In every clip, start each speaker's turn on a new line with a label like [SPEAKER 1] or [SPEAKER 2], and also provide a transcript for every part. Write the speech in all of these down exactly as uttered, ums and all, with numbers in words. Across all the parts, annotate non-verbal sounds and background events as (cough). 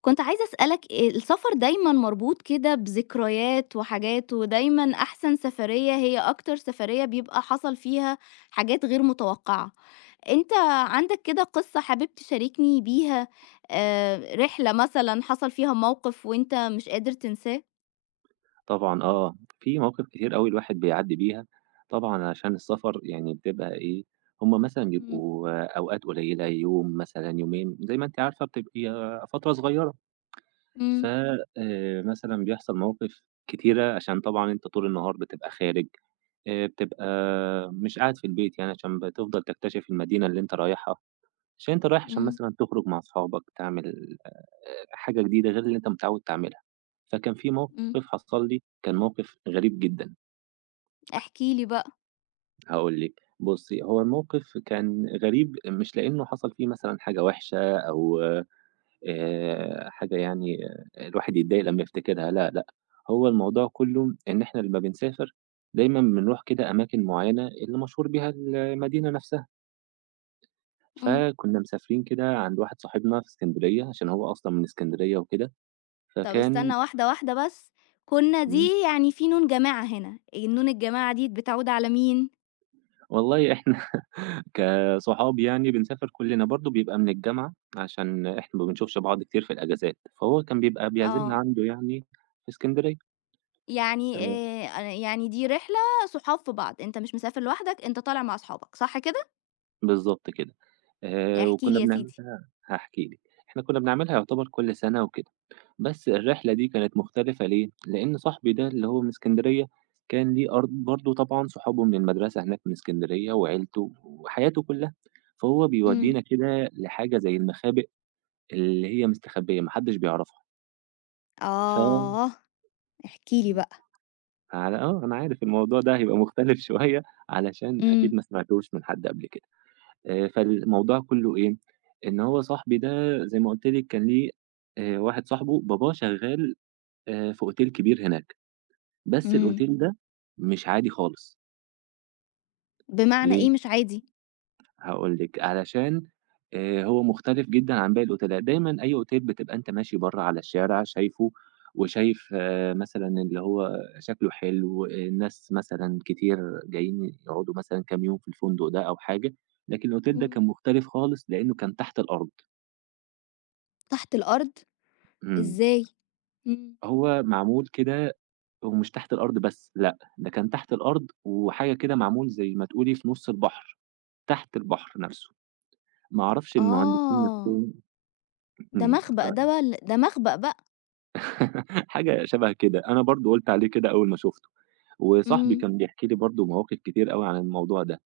[SPEAKER 1] كنت عايزة أسألك آآ السفر دايمًا مربوط كده بذكريات وحاجات، ودايمًا أحسن سفرية هي أكتر سفرية بيبقى حصل فيها حاجات غير متوقعة، أنت عندك كده قصة حابب تشاركني بيها آآ رحلة مثلًا حصل فيها موقف وأنت مش قادر تنساه؟
[SPEAKER 2] طبعًا آه، في مواقف كتير أوي الواحد بيعدّي بيها، طبعًا عشان السفر يعني بتبقى إيه، هم مثلًا
[SPEAKER 1] إمم،
[SPEAKER 2] بيبقوا أوقات قليّلة، يوم مثلًا، يومين، زي ما أنتِ عارفة بتبقي فترة صغيّرة، ف
[SPEAKER 1] إمم،
[SPEAKER 2] آآ، مثلًا بيحصل مواقف كتيرة عشان طبعًا أنت طول النهار بتبقى خارج، آآ، بتبقى مش قاعد في البيت يعني عشان بتفضل تكتشف المدينة اللي أنت رايحها. عشان أنت رايح عشان
[SPEAKER 1] إمم،
[SPEAKER 2] مثلًا تخرج مع أصحابك، تعمل آآ حاجة جديدة غير اللي أنت متعوّد تعملها. فكان في موقف
[SPEAKER 1] إمم،
[SPEAKER 2] حصل لي، كان موقف غريب جدًا،
[SPEAKER 1] احكِ لي بقى.
[SPEAKER 2] هاقول لِك. بُصّي، هو الموقف كان غريب مش لإنه حصل فيه مثلًا حاجة وحشة أو آآ حاجة يعني آه، الواحد يتضايق لمّا يفتكرها، لا، لأ، هو الموضوع كُلّه إن إحنا لمّا بنسافر دايمًا بنروح كده أماكن معيّنة اللي مشهور بيها المدينة نفسها.
[SPEAKER 1] إمم.
[SPEAKER 2] فكنا مسافرين كده عند واحد صاحبنا في إسكندرية، عشان هو أصلًا من إسكندرية وكده،
[SPEAKER 1] طب
[SPEAKER 2] فكان
[SPEAKER 1] استنى واحدة، واحدة بس. كنا
[SPEAKER 2] إمم،
[SPEAKER 1] دي يعني في نون جماعة هنا، النون الجماعة دي بتعود على مين؟
[SPEAKER 2] والله إحنا (laughs) كصحاب يعني بنسافر كُلّنا، برضه بيبقى من الجامعة، عشان إحنا ما بنشوفش بعض كتير في الأجازات، فهو كان بيبقى بيعزمنا
[SPEAKER 1] آه.
[SPEAKER 2] عنده يعني في إسكندرية.
[SPEAKER 1] يعني
[SPEAKER 2] تمام.
[SPEAKER 1] آآ يعني دي رحلة صحاب في بعض، أنت مش مسافر لوحدك، أنت طالع مع أصحابك، صح كده؟
[SPEAKER 2] بالضبط كده، آآ
[SPEAKER 1] احكِ لي
[SPEAKER 2] وكنا
[SPEAKER 1] يا سيدي.
[SPEAKER 2] بنعملها هاحكي لِك، إحنا كنا بنعملها يعتبر كل سَنة وك بس الرحلة دي كانت مختلفة ليه؟ لأن صاحبي ده اللي هو من اسكندرية كان ليه أرض برضه طبعًا صحابه من المدرسة هناك من اسكندرية وعيلته وحياته كلها، فهو
[SPEAKER 1] إمم.
[SPEAKER 2] بيودينا كده لحاجة زي المخابئ اللي هي مستخبية ما حدش بيعرفها، ف
[SPEAKER 1] آه، احكِ لي
[SPEAKER 2] إمم،
[SPEAKER 1] بقى.
[SPEAKER 2] على آه، أنا عارف الموضوع ده هيبقى مختلف (laughs) شوية علشان أكيد
[SPEAKER 1] إمم.
[SPEAKER 2] ما سمعتوش من حد قبل كده، آآ، فالموضوع كله إيه؟ إن هو صاحبي ده زي ما قُلت لِك كان ليه آآ، واحد صاحبه باباه شغال آآ، في أوتيل كبير هناك. بس
[SPEAKER 1] إمم.
[SPEAKER 2] الأوتيل ده مش عادي خالص،
[SPEAKER 1] بمعنى إيه
[SPEAKER 2] ليه؟
[SPEAKER 1] مش عادي؟
[SPEAKER 2] هاقول لِك، علشان آآ هو مختلف جدًا عن باقي الأوتيلات، دايمًا أي أوتيل بتبقى أنت ماشي برّه على الشارع شايفه، وشايف آه، مثلًا اللي هو شكله حلو، آه، الناس مثلًا كتير جايين يقعدوا مثلًا كام يوم في الفندق ده أو حاجة، لكن الأوتيل ده
[SPEAKER 1] إمم.
[SPEAKER 2] كان مختلف خالص لإنه كان تحت الأرض،
[SPEAKER 1] تحت الأرض؟
[SPEAKER 2] إمم،
[SPEAKER 1] إزاي؟ إمم.
[SPEAKER 2] هو معمول كده ومش تحت الأرض بس، لأ، ده كان تحت الأرض وحاجة كده معمول زي ما تقولي في نُص البحر، تحت البحر نفسه. ما أعرفش المهندسين
[SPEAKER 1] آه،
[SPEAKER 2] نفسهم
[SPEAKER 1] ده
[SPEAKER 2] إمم،
[SPEAKER 1] مخبأ
[SPEAKER 2] ف
[SPEAKER 1] ده والّا ده مخبأ بقى.
[SPEAKER 2] (laughs) حاجة شبه كده، أنا برضه قُلت عليه كده أول ما شُفته، وصاحبي
[SPEAKER 1] إمم،
[SPEAKER 2] كان بيحكي لي برضه مواقف كتير أوي عن الموضوع ده،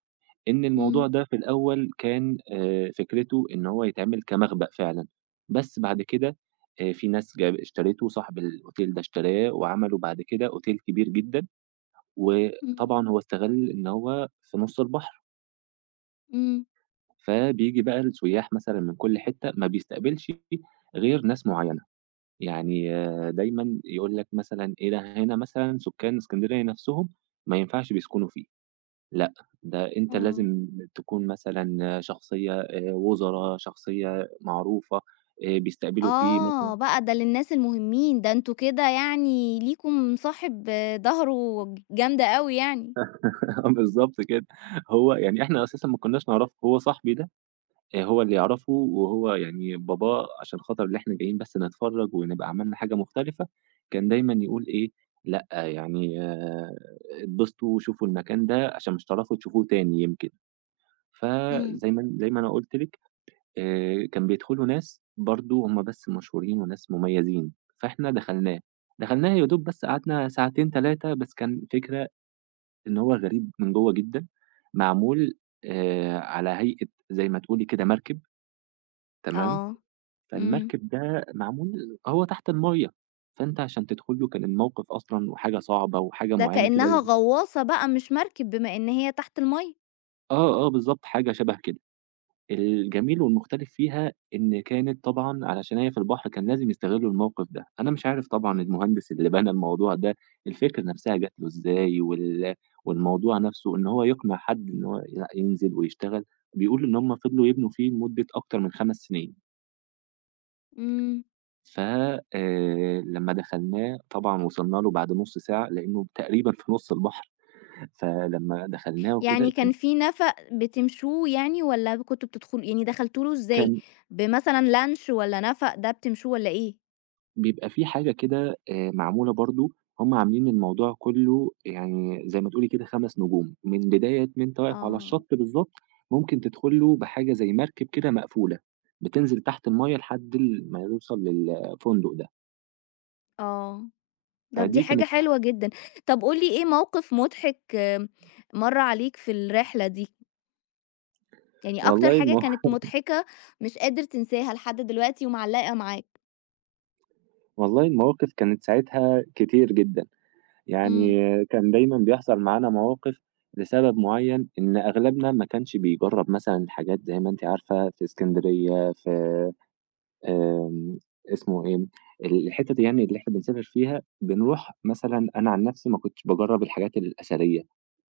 [SPEAKER 2] إن
[SPEAKER 1] إمم،
[SPEAKER 2] الموضوع ده في الأول كان آآ، فكرته إن هو يتعمل كمخبأ فعلًا، بس بعد كده آآ، في ناس جاب اشترته، صاحب الأوتيل ده اشتراه وعملوا بعد كده أوتيل كبير جدًا،
[SPEAKER 1] إمم،
[SPEAKER 2] وطبعًا هو استغل إن هو في نُص البحر،
[SPEAKER 1] إمم،
[SPEAKER 2] فبييجي بقى السياح مثلًا من كل حتة، ما بيستقبلش غير ناس معينة. يعني آآ دايمًا يقول لك مثلًا إيه ده هنا مثلًا سُكّان إسكندرية نَفْسهم ما ينفعش بيسكنوا فيه، لأ، ده أنت
[SPEAKER 1] آه.
[SPEAKER 2] لازم تكون مثلًا شخصية آآ وُزَرا، شخصية معروفة، آآ بيستقبلوا فيه مثلًا
[SPEAKER 1] آه، بقى ده للناس المهمين، ده أنتم كده يعني ليكم صاحب ضهره جامدة أوي يعني.
[SPEAKER 2] (laughs) آه بالضبط كده، هو يعني إحنا أساسًا ما كناش نعرفه، هو صاحبي ده آآ هو اللي يعرفه وهو يعني باباه عشان خاطر اللي إحنا جايين بس نتفرّج ونبقى عملنا حاجة مختلفة، كان دايمًا يقول إيه، لأ يعني آآ اتبسطوا وشوفوا المكان ده عشان مش هتعرفوا تشوفوه تاني يمكن.
[SPEAKER 1] إمم.
[SPEAKER 2] فزي ما زي ما أنا قُلت لِك آآ كان بيدخلوا ناس برضه هم بس مشهورين وناس مميزين، فإحنا دخلناه، دخلناه يا دوب بس قعدنا ساعتين تلاتة بس كان فكرة إن هو غريب من جوّه جدًا، معمول آآ على هيئة زي ما تقولي كده مركب تمام؟
[SPEAKER 1] آه. إمم.
[SPEAKER 2] فالمركب ده معمول هو تحت المَيّة، فأنت عشان تدخل له كان الموقف أصلًا وحاجة صعبة وحاجة
[SPEAKER 1] ده
[SPEAKER 2] معينة كده
[SPEAKER 1] كإنها
[SPEAKER 2] لازم
[SPEAKER 1] غواصة بقى مش مركب بما إن هي تحت المَيّة.
[SPEAKER 2] آه، آه بالضبط، حاجة شَبه كده. الجميل والمختلف فيها إن كانت طبعًا علشان هي في البحر كان لازم يستغلّوا الموقف ده، أنا مش عارف طبعًا
[SPEAKER 1] إمم.
[SPEAKER 2] المهندس اللي بنى الموضوع ده الفكرة نفسها جات له إزاي وال والموضوع نفسه إن هو يقنع حد إن هو لأ ينزل ويشتغل، بيقول إن هم فضلوا يبنوا فيه لمدة أكتر من 5 سنين.
[SPEAKER 1] إمم.
[SPEAKER 2] ف آآ، لمّا دخلناه طبعًا وصلنا له بعد نُص ساعة، لإنه تقريبًا في نُص البحر، فلمّا دخلناه
[SPEAKER 1] يعني
[SPEAKER 2] وكده
[SPEAKER 1] كان
[SPEAKER 2] كان
[SPEAKER 1] في نَفَق بتمشوه يعني والّا كنتم بتدخلوا يعني دخلتوا له إزاي؟
[SPEAKER 2] كان
[SPEAKER 1] بمثلًا لانش والّا نَفَق ده بتمشوه والّا إيه؟
[SPEAKER 2] بيبقى في حاجة كده آآ، معمولة برضه هم عاملين الموضوع كُلّه يعني زي ما تقولي كده 5 نجوم، من بداية ما أنت واقف على
[SPEAKER 1] آه.
[SPEAKER 2] الشط بالضبط، ممكن تدخل له بحاجة زي مركب كده مقفولة، بتنزل تحت المَيّة لحد ال ما يوصل للفندق ده،
[SPEAKER 1] آه، طب دي
[SPEAKER 2] فدي
[SPEAKER 1] حاجة
[SPEAKER 2] كانت
[SPEAKER 1] حلوة جدًا. طب قُل لي إيه موقف مضحك آم، مَر عليك في الرحلة دي؟ يعني أكتر
[SPEAKER 2] والله
[SPEAKER 1] حاجة
[SPEAKER 2] الموا
[SPEAKER 1] كانت
[SPEAKER 2] (laughs)
[SPEAKER 1] مضحكة مش قادر تنساها لحد دلوقتي ومعلّقة معاك؟
[SPEAKER 2] والله المواقف كانت ساعتها كتير جدًا. يعني
[SPEAKER 1] إمم.
[SPEAKER 2] كان دايمًا بيحصل معانا مواقف لسبب معيّن، إن أغلبنا ما كانش بيجرّب مثلًا الحاجات زي ما أنتِ عارفة في إسكندرية، في آمم، اسمه إيه، الحتت يعني اللي إحنا بنسافر فيها، بنروح مثلًا أنا عن نفسي ما كنتش باجرّب الحاجات الأثرية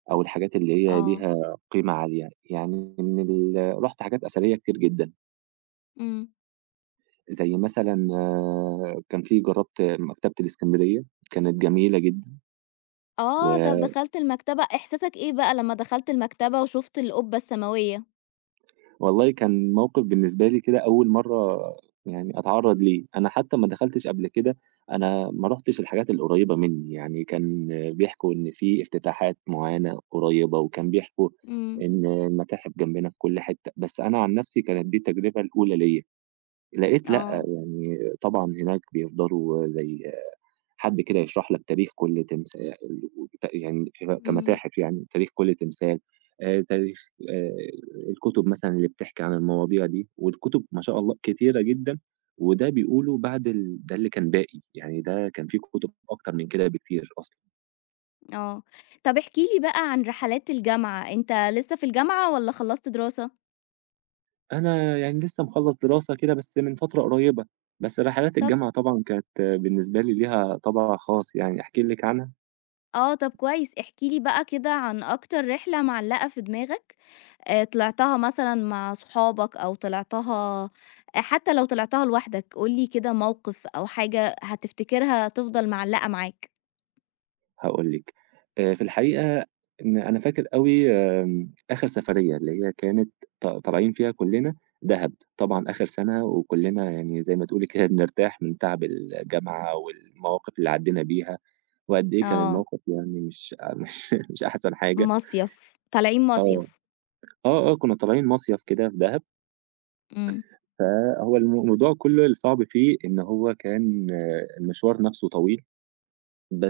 [SPEAKER 2] أو الحاجات اللي هي
[SPEAKER 1] آه.
[SPEAKER 2] ليها قيمة عالية، يعني من ال رُحت حاجات أثرية كتير جدًا،
[SPEAKER 1] إمم.
[SPEAKER 2] زي مثلًا آه، كان في جرّبت مكتبة الإسكندرية، كانت جميلة جدًا
[SPEAKER 1] آه، طب
[SPEAKER 2] و
[SPEAKER 1] دخلت المكتبة، إحساسك إيه بقى لمّا دخلت المكتبة وشُفت القبة السماوية؟
[SPEAKER 2] والله كان موقف بالنسبة لي كده أول مرّة يعني أتعرّض ليه، أنا حتى ما دخلتش قبل كده، أنا ما رُحتش الحاجات القريّبة منّي، يعني كان بيحكوا إن في افتتاحات معيّنة قريّبة، وكان بيحكوا
[SPEAKER 1] إمم.
[SPEAKER 2] إن المتاحف جنبنا في كل حتّة، بس أنا عن نَفْسي كانت دي التجربة الأولى ليّا، لقيت لأ،
[SPEAKER 1] آه.
[SPEAKER 2] يعني طبعًا هناك بيفضلوا زي حد كده يشرح لك تاريخ كل تمثال وت يعني ف
[SPEAKER 1] إمم.
[SPEAKER 2] كمتاحف يعني، تاريخ كل تمثال، آآ تاريخ آآ الكتب مثلًا اللي بتحكي عن المواضيع دي، والكتب ما شاء الله كتيرة جدًا، وده بيقولوا بعد ال ده اللي كان باقي، يعني ده كان في كتب أكتر من كده بكتير أصلًا.
[SPEAKER 1] آه. طب احكِ لي بقى عن رحلات الجامعة، أنت لسه في الجامعة والّا خلّصت دراسة؟
[SPEAKER 2] أنا يعني لسه مخلّص دراسة كده بس من فترة قريبة، بس رحلات
[SPEAKER 1] طب
[SPEAKER 2] الجامعة طبعًا كانت بالنسبة لي ليها طابع خاص يعني، أحكي لِك عنها؟
[SPEAKER 1] آه، طب كويس، احكِ لي بقى كده عن أكتر رحلة معلقة في دماغك، آآ، طلعتها مثلًا مع صحابك أو طلعتها آه، حتى لو طلعتها لوحدك، قُل لي كده موقف أو حاجة هتفتكرها تفضل معلقة معاك.
[SPEAKER 2] هاقول لِك، آآ في الحقيقة إن أنا فاكر أوي آمم آخر سفرية اللي هي كانت ط طالعين فيها كُلّنا دهب، طبعًا آخر سَنة وكُلّنا يعني زي ما تقولي كده بنرتاح من تعب الجامعة والمواقف اللي عدّينا بيها، وقد إيه كان
[SPEAKER 1] آه،
[SPEAKER 2] الموقف يعني مش (laughs) مش مش أحسن حاجة.
[SPEAKER 1] مصيف، طالعين
[SPEAKER 2] آه،
[SPEAKER 1] مصيف.
[SPEAKER 2] آه، آه، كُنّا طالعين مصيف كده في دهب،
[SPEAKER 1] إمم.
[SPEAKER 2] فهو الم الموضوع كُلّه الصعب فيه إن هو كان المشوار نَفْسه طويل،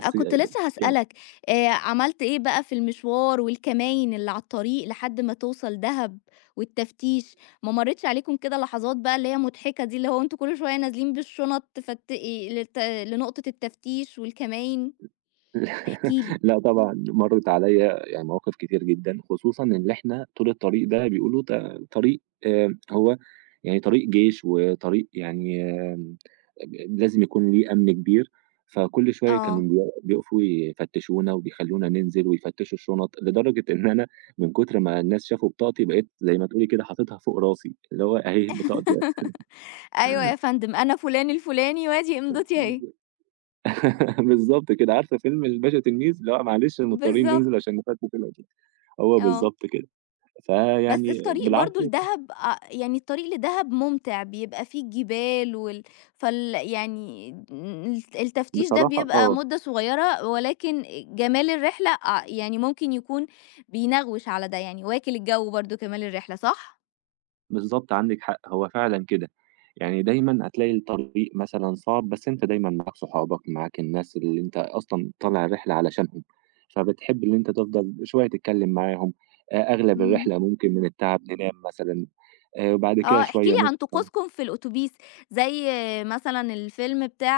[SPEAKER 1] أ كنت لسه
[SPEAKER 2] (unintelligible)
[SPEAKER 1] هاسألك، آآ عملت إيه بقى في المشوار والكماين اللي على الطريق لحد ما توصل دهب والتفتيش، ما مرّيتش عليكم كده لحظات بقى اللي هي مضحكة دي، اللي هو أنتم كل شوية نازلين بالشنط تفتقي لت لنقطة التفتيش والكماين؟ احكِ لي.
[SPEAKER 2] (laughs) لأ طبعًا، مرّت عليّا يعني مواقف كتير جدًا، خصوصًا إن إحنا طول الطريق ده بيقولوا ط طريق آآ هو يعني طريق جيش وطريق يعني آمم ب لازم يكون ليه أمن كبير، فكل شوية كانوا
[SPEAKER 1] آه.
[SPEAKER 2] بي بيقفوا يفتشونا وبيخلّونا ننزل ويفتشوا الشنط، لدرجة إن أنا من كتر ما الناس شافوا بطاقتي بقيت زي ما تقولي كده حاططها فوق راسي، اللي هو أهي بطاقتي
[SPEAKER 1] (laughs) أيوه يا فندم، أنا فُلان الفُلاني وأدي إمضتي أهي.
[SPEAKER 2] (laughs) بالضبط كده، عارفة فيلم الباشا تلميذ؟ اللي هو معلش مضطرين
[SPEAKER 1] بالضبط.
[SPEAKER 2] ننزل عشان نفسّح دلوقتي، هو
[SPEAKER 1] آه.
[SPEAKER 2] بالضبط كده.
[SPEAKER 1] بس
[SPEAKER 2] فيعني
[SPEAKER 1] الطريق
[SPEAKER 2] بالعكس
[SPEAKER 1] برضه لدهب آه، يعني الطريق لدهب ممتع بيبقى فيه الجبال وال فال يعني الت- التفتيش ده
[SPEAKER 2] بصراحة
[SPEAKER 1] بيبقى
[SPEAKER 2] آه،
[SPEAKER 1] مدة صغيرة ولكن جمال الرحلة آه، يعني ممكن يكون بينغوش على ده يعني واكل الجو برضه كمال الرحلة صح؟
[SPEAKER 2] بالضبط عندِك حق، هو فعلًا كده. يعني دايمًا هتلاقي الطريق مثلًا صعب، بس أنت دايمًا معاك صحابك، معاك الناس اللي أنت أصلًا طالع الرحلة علشانهم، فبتحب اللي أنت تفضل شوية تتكلّم معاهم، أ أغلب
[SPEAKER 1] امم
[SPEAKER 2] الرحلة ممكن من التعب ننام مثلًا، آآ، وبعد
[SPEAKER 1] اه
[SPEAKER 2] كده
[SPEAKER 1] احكي
[SPEAKER 2] شوية
[SPEAKER 1] لي عن
[SPEAKER 2] نصحى
[SPEAKER 1] طقوسكم في الأتوبيس زي آه، مثلا الفيلم بتاع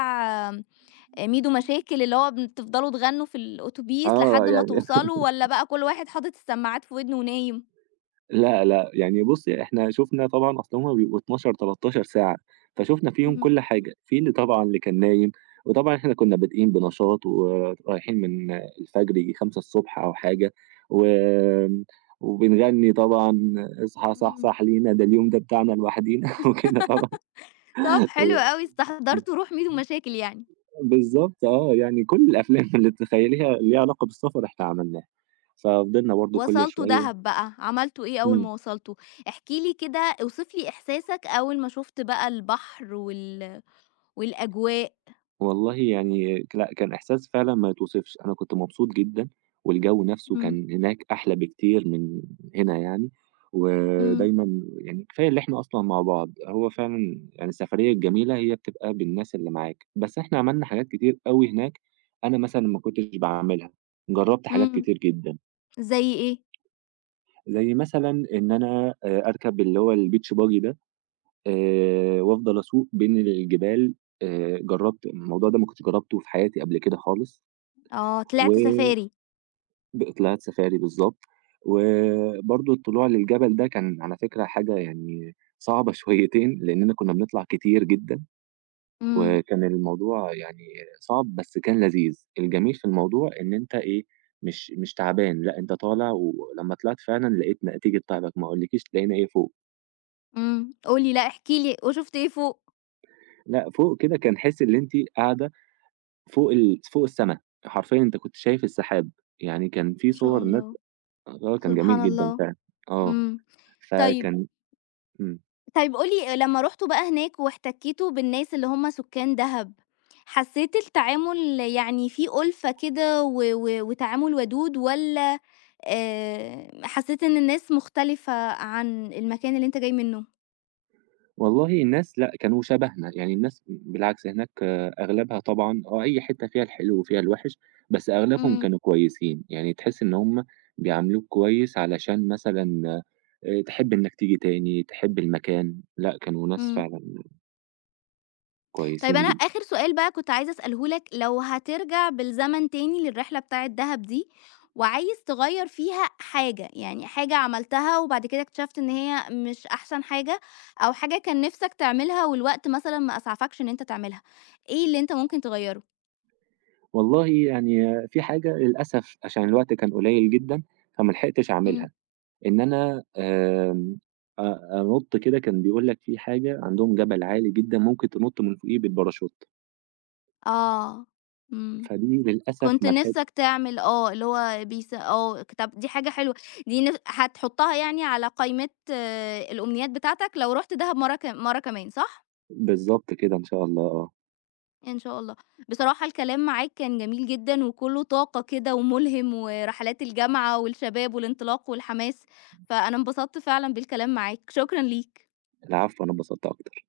[SPEAKER 1] آه، ميدو مشاكل اللي هو بتفضلوا تغنوا في الأتوبيس
[SPEAKER 2] آه،
[SPEAKER 1] لحد ما
[SPEAKER 2] يعني
[SPEAKER 1] توصلوا ولا بقى كل واحد حاطط السماعات في ودنه ونايم؟
[SPEAKER 2] لأ، لأ، يعني بُصّي إحنا شُفنا طبعًا أصل هُم بيبقوا اثنا عشر، تلاتاشر ساعة، فشُفنا فيهم كل حاجة، في اللي طبعًا اللي كان نايم، وطبعًا إحنا كنا بادئين بنشاط ورايحين من الفجر ييجي خمسة أو حاجة، وآمم، وبنغني طبعًا اصحى
[SPEAKER 1] امم
[SPEAKER 2] صحصح لينا ده اليوم ده بتاعنا لوحدينا (laughs) وكده طبعًا
[SPEAKER 1] طب حلو
[SPEAKER 2] و
[SPEAKER 1] أوي، استحضرتوا روح ميدو مشاكل يعني،
[SPEAKER 2] بالضبط آه، يعني كل الأفلام اللي تتخيليها ليها علاقة بالسفر إحنا عملناها، ففضلنا برضه كل
[SPEAKER 1] وصلتوا
[SPEAKER 2] شوية
[SPEAKER 1] دهب بقى، عملتوا إيه أول
[SPEAKER 2] إمم.
[SPEAKER 1] ما وصلتوا؟ احكِ لي كده اوصف لي إحساسك أول ما شُفت بقى البحر وال والأجواء.
[SPEAKER 2] والله يعني ك لأ، كان إحساس فعلًا ما يتوصفش، أنا كنت مبسوط جدًا، والجو نفسه
[SPEAKER 1] إمم.
[SPEAKER 2] كان هناك أحلى بكتير من هنا يعني،
[SPEAKER 1] إمم.
[SPEAKER 2] ودايمًا يعني كفاية اللي إحنا أصلًا مع بعض، هو فعلًا يعني السفرية الجميلة هي بتبقى بالناس اللي معاك، بس إحنا عملنا حاجات كتير أوي هناك أنا مثلًا ما كنتش باعملها، جرّبت حاجات
[SPEAKER 1] إمم.
[SPEAKER 2] كتير جدًا،
[SPEAKER 1] زي إيه؟
[SPEAKER 2] زي مثلًا إن أنا آآ أركب اللي هو الbeach buggy ده آآ وأفضل أسوق بين الجبال آآ جرّبت الموضوع ده ما كنتش جرّبته في حياتي قبل كده خالص.
[SPEAKER 1] آه، طلعت
[SPEAKER 2] وب
[SPEAKER 1] سفاري.
[SPEAKER 2] طلعت سفاري بالضبط،
[SPEAKER 1] إمم.
[SPEAKER 2] وبرضه الطلوع للجبل ده كان على فكرة حاجة يعني صعبة (laughs) شويتين، لإننا كنا بنطلع كتير جدًا،
[SPEAKER 1] إمم.
[SPEAKER 2] وكان الموضوع يعني صعب بس كان لذيذ، الجميل في الموضوع إن أنت إيه، مش مش تعبان، لأ أنت طالع ولمّا طلعت فعلًا لقيت نتيجة تعبك، ما أقولكيش لقينا إيه فوق،
[SPEAKER 1] إمم. قُل لي لأ، احكِ لي وشُفت إيه فوق؟
[SPEAKER 2] لأ فوق كده كان حِس اللي أنتِ قاعدة فوق ال فوق السما، حرفيًا أنت كنت شايف السحاب، يعني كان في
[SPEAKER 1] ما شاء
[SPEAKER 2] صور ناس
[SPEAKER 1] الله.
[SPEAKER 2] آه كان
[SPEAKER 1] سبحان
[SPEAKER 2] جميل جدًا
[SPEAKER 1] الله.
[SPEAKER 2] فعلًا، آه،
[SPEAKER 1] إمم. طيب.
[SPEAKER 2] فكان إمم.
[SPEAKER 1] طيب قُل لي لمّا رُحتوا بقى هناك واحتكيتوا بالناس اللي هم سُكّان دهب، حسّيت التعامل يعني في أُلفة كده و و وتعامل ودود والّا آآ، حسّيت إن الناس مختلفة عن المكان اللي أنت جاي منه؟
[SPEAKER 2] والله الناس لأ، كانوا شبهنا، يعني الناس بالعكس هناك أغلبها طبعًا آه، أي حتّة فيها الحلو وفيها الوحِش، بس أغلبهم
[SPEAKER 1] إمم.
[SPEAKER 2] كانوا كويسين، يعني تحس إن هم بيعاملوك كويس علشان مثلًا آآ تحب إنّك تيجي تاني، تحب المكان، لأ كانوا ناس
[SPEAKER 1] إمم.
[SPEAKER 2] فعلًا
[SPEAKER 1] طيب
[SPEAKER 2] كويسين
[SPEAKER 1] أنا
[SPEAKER 2] جدًا.
[SPEAKER 1] آخر سؤال بقى كنت عايزة أسأله لك، لو هترجع بالزمن تاني للرحلة بتاعة دهب دي، وعايز تغيّر فيها حاجة، يعني حاجة عملتها وبعد كده اكتشفت إن هي مش أحسن حاجة، أو حاجة كان نِفْسك تعملها والوقت مثلًا ما أسعفكش إن أنت تعملها، إيه اللي أنت ممكن تغيّره؟
[SPEAKER 2] والله يعني في حاجة للأسف عشان الوقت كان قليّل جدًا، فما لحقتش
[SPEAKER 1] إمم.
[SPEAKER 2] أعملها، إن أنا آمم أ أنُط كده كان بيقول لك في حاجة عندهم جبل عالي جدًا ممكن تنُط من فوقيه بالباراشوت.
[SPEAKER 1] آه. إمم.
[SPEAKER 2] فدي للأسف
[SPEAKER 1] كنت
[SPEAKER 2] ما لحقت
[SPEAKER 1] نِفْسك تعمل آه، اللي هو بيس آه، ك طَب دي حاجة حلوة، دي نف هتحطها يعني على قائمة آه، الأمنيات بتاعتك لو رُحت دهب مرة ك مرة كمان، صح؟
[SPEAKER 2] بالضبط كده إن شاء الله آه.
[SPEAKER 1] إن شاء الله. بصراحة الكلام معاك كان جميل جدًا وكُلّه طاقة كده وملهم ورحلات الجامعة والشباب والانطلاق والحماس، فأنا انبسطت فعلًا بالكلام معاك، شكرًا ليك.
[SPEAKER 2] العفو، أنا اتبسطت أكتر.